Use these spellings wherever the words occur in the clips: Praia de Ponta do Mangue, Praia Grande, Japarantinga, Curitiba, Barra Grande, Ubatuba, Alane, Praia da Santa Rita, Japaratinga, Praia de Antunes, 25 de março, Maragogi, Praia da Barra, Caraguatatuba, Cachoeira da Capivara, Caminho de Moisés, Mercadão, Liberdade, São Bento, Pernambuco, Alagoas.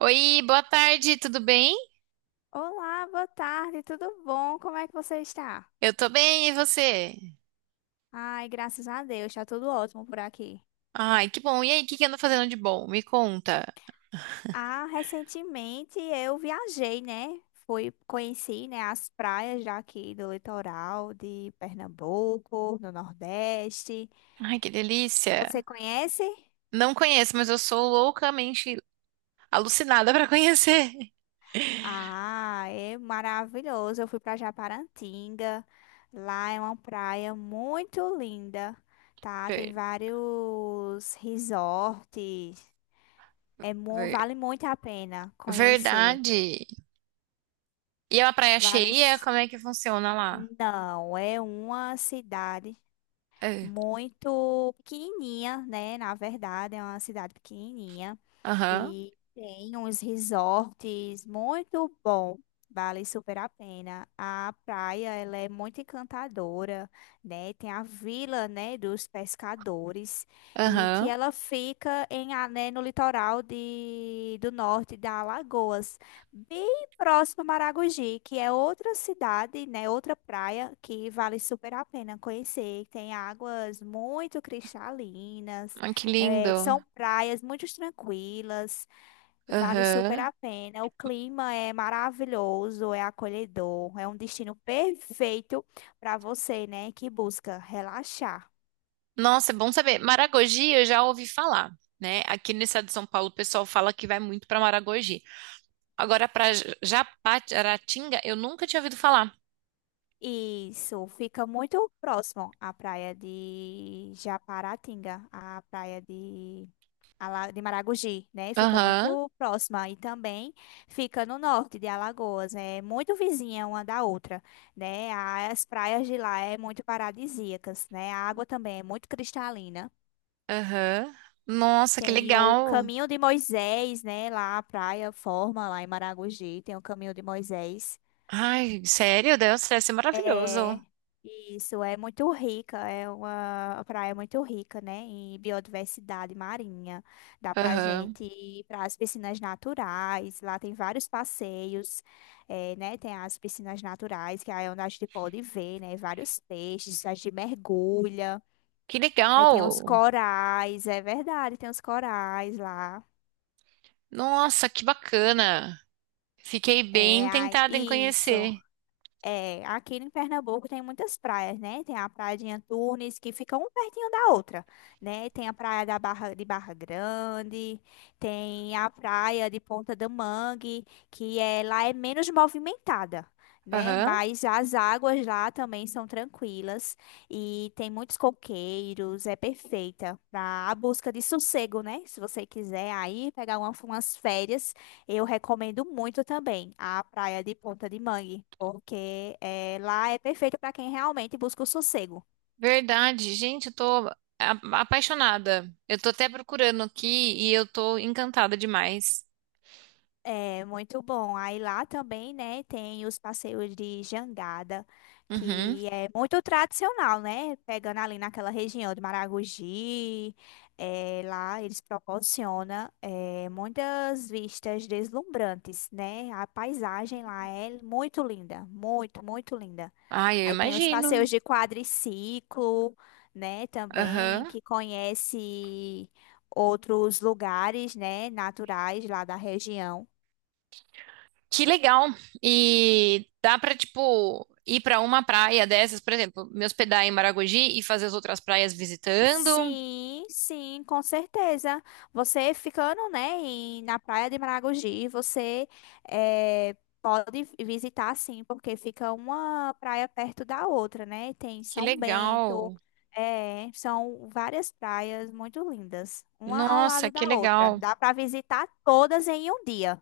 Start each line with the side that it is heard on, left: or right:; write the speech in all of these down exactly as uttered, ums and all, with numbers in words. right: Oi, boa tarde, tudo bem?
left: Olá, boa tarde, tudo bom? Como é que você está?
right: Eu tô bem, e você?
left: Ai, graças a Deus, está tudo ótimo por aqui.
right: Ai, que bom. E aí, o que que anda fazendo de bom? Me conta.
left: Ah, recentemente eu viajei, né? Fui, conheci, né, as praias daqui do litoral de Pernambuco, no Nordeste.
right: Ai, que
left: Você
right: delícia.
left: conhece?
right: Não conheço, mas eu sou loucamente alucinada pra conhecer.
left: Ah, é maravilhoso. Eu fui para Japarantinga. Lá é uma praia muito linda, tá? Tem
right: Ver-
left: vários resorts. É mu-
right: ver-
left: vale muito a pena conhecer.
right: verdade. E é uma praia
left: Vale.
right: cheia?
left: s-
right: Como é que funciona lá?
left: Não, é uma cidade
right: É.
left: muito pequenininha, né? Na verdade, é uma cidade pequenininha.
right: Aham,
left: E tem uns resorts muito bom, vale super a pena. A praia, ela é muito encantadora, né? Tem a vila, né, dos pescadores e que
right: aham.
left: ela fica em a- né, no litoral de, do norte da Alagoas, bem próximo a Maragogi, que é outra cidade, né, outra praia que vale super a pena conhecer. Tem águas muito cristalinas,
right: Ai, que
left: é,
right: lindo.
left: são praias muito tranquilas, vale super
right: Aham.
left: a pena. O clima é maravilhoso, é acolhedor, é um destino perfeito para você, né, que busca relaxar.
right: Nossa, é bom saber. Maragogi, eu já ouvi falar, né? Aqui no estado de São Paulo, o pessoal fala que vai muito pra Maragogi. Agora, para Japaratinga, eu nunca tinha ouvido falar.
left: Isso, fica muito próximo à praia de Japaratinga, a praia de a La- de Maragogi, né? Fica
right: Aham,
left: muito próxima e também fica no norte de Alagoas, é muito vizinha uma da outra, né? As praias de lá é muito paradisíacas, né? A água também é muito cristalina.
right: aham. Nossa, que
left: Tem o
right: legal.
left: Caminho de Moisés, né? Lá a praia forma lá em Maragogi, tem o Caminho de Moisés.
right: Ai, sério, Deus, deve ser
left: É,
right: maravilhoso.
left: isso é muito rica, é uma praia é muito rica, né, em biodiversidade marinha. Dá pra
right: Aham.
left: gente ir para as piscinas naturais, lá tem vários passeios, é, né, tem as piscinas naturais, que aí é onde a gente pode ver, né, vários peixes, a gente mergulha.
right: Que
left: Aí tem os
right: legal.
left: corais, é verdade, tem os corais lá.
right: Nossa, que bacana. Fiquei
left: É,
right: bem
left: ai,
right: tentada em
left: isso.
right: conhecer.
left: É, aqui em Pernambuco tem muitas praias, né? Tem a Praia de Antunes, que fica um pertinho da outra, né? Tem a Praia da Barra, de Barra Grande, tem a Praia de Ponta do Mangue, que é, lá é menos movimentada, né?
right: Aham.
left: Mas as águas lá também são tranquilas e tem muitos coqueiros, é perfeita para a busca de sossego, né? Se você quiser aí pegar uma- umas férias, eu recomendo muito também a praia de Ponta de Mangue, porque eh, lá é perfeito para quem realmente busca o sossego.
right: Verdade, gente, eu tô a- apaixonada. Eu tô até procurando aqui e eu tô encantada demais.
left: É muito bom. Aí lá também, né, tem os passeios de jangada,
right: Uhum.
left: que é muito tradicional, né? Pegando ali naquela região de Maragogi, é, lá eles proporcionam é, muitas vistas deslumbrantes, né? A paisagem lá é muito linda, muito, muito linda.
right: Ai, eu
left: Aí tem os
right: imagino.
left: passeios de quadriciclo, né, também,
right: Aham.
left: que conhece outros lugares, né, naturais lá da região.
right: Que legal! E dá pra, tipo, ir pra uma praia dessas, por exemplo, me hospedar em Maragogi e fazer as outras praias visitando?
left: Sim, sim, com certeza. Você ficando, né, em- na Praia de Maragogi, você eh, pode visitar, sim, porque fica uma praia perto da outra, né? Tem
right: Que
left: São Bento,
right: legal!
left: eh, são várias praias muito lindas, uma ao
right: Nossa,
left: lado
right: que
left: da outra.
right: legal!
left: Dá para visitar todas em um dia.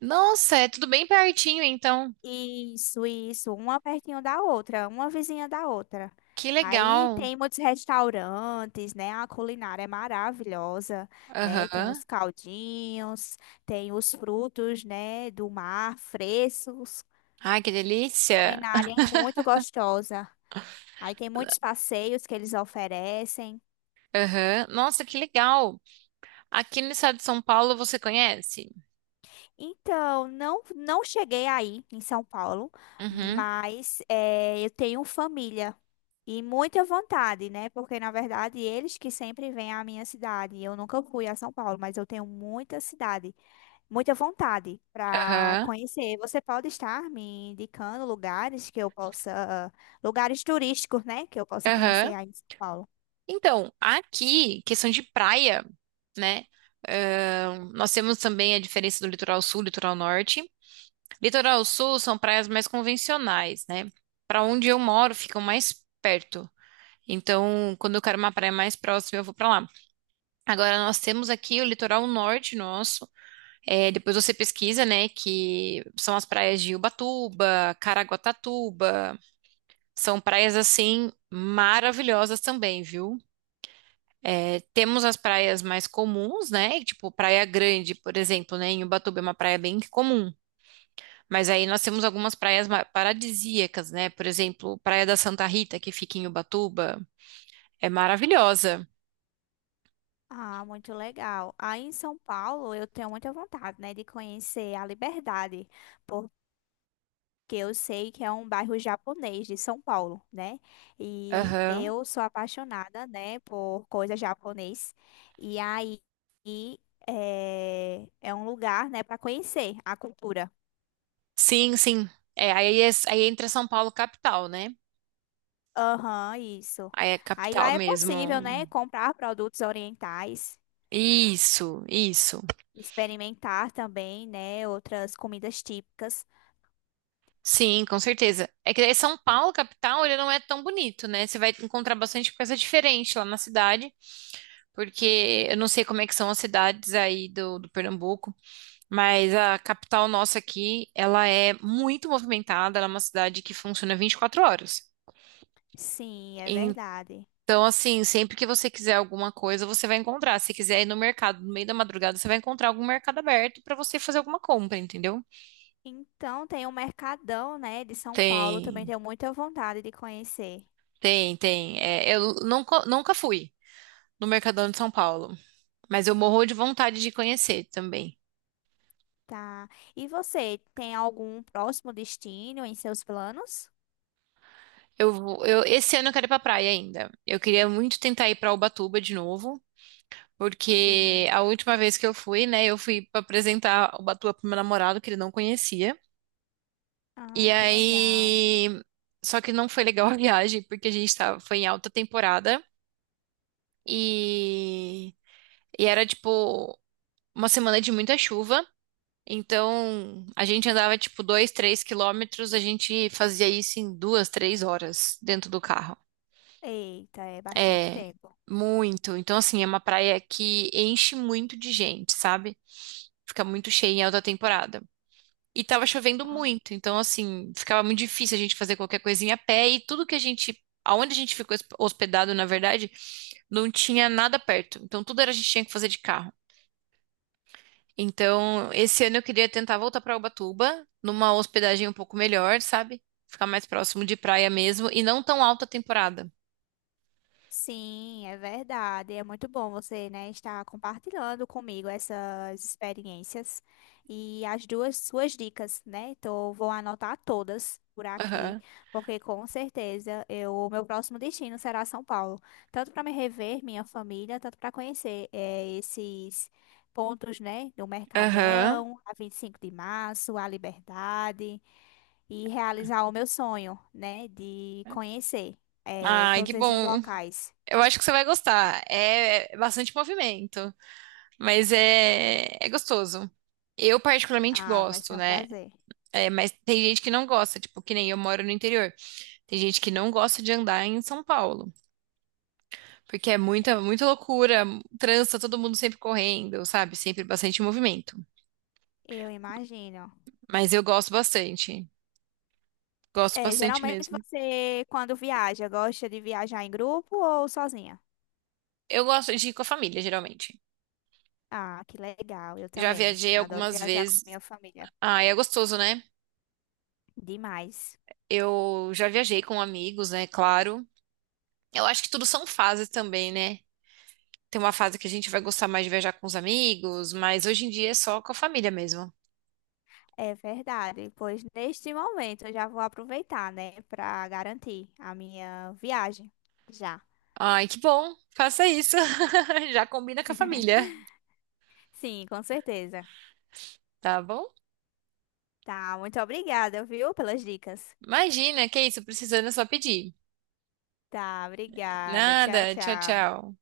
right: Nossa, é tudo bem pertinho, então.
left: Isso, isso, uma pertinho da outra, uma vizinha da outra.
right: Que
left: Aí
right: legal!
left: tem muitos restaurantes, né? A culinária é maravilhosa, né? Tem
right: Aham.
left: os caldinhos, tem os frutos, né, do mar, frescos.
right: Ai, que delícia!
left: Culinária é muito gostosa. Aí tem muitos passeios que eles oferecem.
right: Aham. Nossa, que legal! Aqui no estado de São Paulo você conhece?
left: Então, não, não cheguei aí em São Paulo,
right: Uhum.
left: mas eh, eu tenho família e muita vontade, né? Porque na verdade eles que sempre vêm à minha cidade. Eu nunca fui a São Paulo, mas eu tenho muita cidade, muita vontade para
right: Aham.
left: conhecer. Você pode estar me indicando lugares que eu possa, lugares turísticos, né? Que eu possa conhecer
right: Aham.
left: aí em São Paulo.
right: Então, aqui, questão de praia. Né? Nós temos também a diferença do litoral sul e litoral norte. Litoral sul são praias mais convencionais, né? Para onde eu moro, ficam mais perto. Então, quando eu quero uma praia mais próxima, eu vou para lá. Agora, nós temos aqui o litoral norte nosso. É, depois você pesquisa, né? Que são as praias de Ubatuba, Caraguatatuba. São praias assim maravilhosas também, viu? É, temos as praias mais comuns, né? Tipo, Praia Grande, por exemplo, né? Em Ubatuba é uma praia bem comum. Mas aí nós temos algumas praias ma- paradisíacas, né? Por exemplo, Praia da Santa Rita, que fica em Ubatuba, é maravilhosa.
left: Ah, muito legal. Aí em São Paulo eu tenho muita vontade, né, de conhecer a Liberdade, que eu sei que é um bairro japonês de São Paulo, né? E
right: Aham.
left: eu sou apaixonada, né, por coisa japonês. E aí e, é, é um lugar, né, para conhecer a cultura.
right: Sim, sim. É, aí, é- aí entra São Paulo capital, né?
left: Aham, isso.
right: Aí é
left: Aí lá
right: capital
left: é possível, né,
right: mesmo.
left: comprar produtos orientais,
right: Isso, isso.
left: experimentar também, né, outras comidas típicas.
right: Sim, com certeza. É que daí São Paulo capital, ele não é tão bonito, né? Você vai encontrar bastante coisa diferente lá na cidade, porque eu não sei como é que são as cidades aí do, do Pernambuco. Mas a capital nossa aqui, ela é muito movimentada, ela é uma cidade que funciona vinte e quatro horas.
left: Sim, é
right: Então,
left: verdade.
right: assim, sempre que você quiser alguma coisa, você vai encontrar. Se quiser ir no mercado no meio da madrugada, você vai encontrar algum mercado aberto para você fazer alguma compra, entendeu?
left: Então tem o Mercadão, né, de São Paulo, também
right: Tem,
left: tenho muita vontade de conhecer.
right: tem, Tem. É, eu nunca, nunca fui no Mercadão de São Paulo, mas eu morro de vontade de conhecer também.
left: Tá. E você, tem algum próximo destino em seus planos?
right: Eu, vou- eu, esse ano eu quero ir pra praia ainda. Eu queria muito tentar ir pra Ubatuba de novo.
left: Sim.
right: Porque a última vez que eu fui, né, eu fui pra apresentar o Batuba pro meu namorado, que ele não conhecia. E
left: Ah, que legal.
right: aí. Só que não foi legal a viagem, porque a gente tava, foi em alta temporada e, e era tipo uma semana de muita chuva. Então a gente andava tipo dois, três quilômetros, a gente fazia isso em duas, três horas dentro do carro.
left: Eita, é bastante
right: É
left: tempo.
right: muito. Então, assim, é uma praia que enche muito de gente, sabe? Fica muito cheia em alta temporada. E tava chovendo
left: Ah.
right: muito, então assim, ficava muito difícil a gente fazer qualquer coisinha a pé e tudo que a gente, aonde a gente ficou hosp- hospedado, na verdade, não tinha nada perto. Então tudo era a gente tinha que fazer de carro. Então, esse ano eu queria tentar voltar pra Ubatuba, numa hospedagem um pouco melhor, sabe? Ficar mais próximo de praia mesmo e não tão alta temporada.
left: Sim, é verdade. É muito bom você, né, estar compartilhando comigo essas experiências e as duas suas dicas, né? Então, vou anotar todas por aqui,
right: Aham.
left: porque com certeza eu, o meu próximo destino será São Paulo, tanto para me rever minha família, tanto para conhecer eh, esses pontos, né, do
right: Aham.
left: Mercadão, a vinte e cinco de março, a Liberdade e realizar o meu sonho, né, de conhecer eh,
right: Ai, que
left: todos esses
right: bom.
left: locais.
right: Eu acho que você vai gostar. É é bastante movimento. Mas é, é gostoso. Eu particularmente
left: Ah, vai
right: gosto,
left: ser um
right: né?
left: prazer.
right: É, mas tem gente que não gosta, tipo, que nem eu moro no interior. Tem gente que não gosta de andar em São Paulo, porque é muita, muita loucura, trança, todo mundo sempre correndo, sabe? Sempre bastante movimento.
left: Eu imagino.
right: Mas eu gosto bastante. Gosto
left: É,
right: bastante
left: geralmente
right: mesmo.
left: você, quando viaja, gosta de viajar em grupo ou sozinha?
right: Eu gosto de ir com a família, geralmente.
left: Ah, que legal, eu
right: Já
left: também.
right: viajei
left: Adoro
right: algumas
left: viajar com
right: vezes.
left: minha família.
right: Ah, é gostoso, né?
left: Demais.
right: Eu já viajei com amigos, né? Claro. Eu acho que tudo são fases também, né? Tem uma fase que a gente vai gostar mais de viajar com os amigos, mas hoje em dia é só com a família mesmo.
left: É verdade, pois neste momento eu já vou aproveitar, né, para garantir a minha viagem. Já.
right: Ai, que bom. Faça isso. Já combina com a família,
left: Sim, com certeza.
right: tá bom?
left: Tá, muito obrigada, viu, pelas dicas.
right: Imagina, que isso, precisando é só pedir.
left: Tá, obrigada. Tchau,
right: Nada, tchau,
left: tchau.
right: tchau.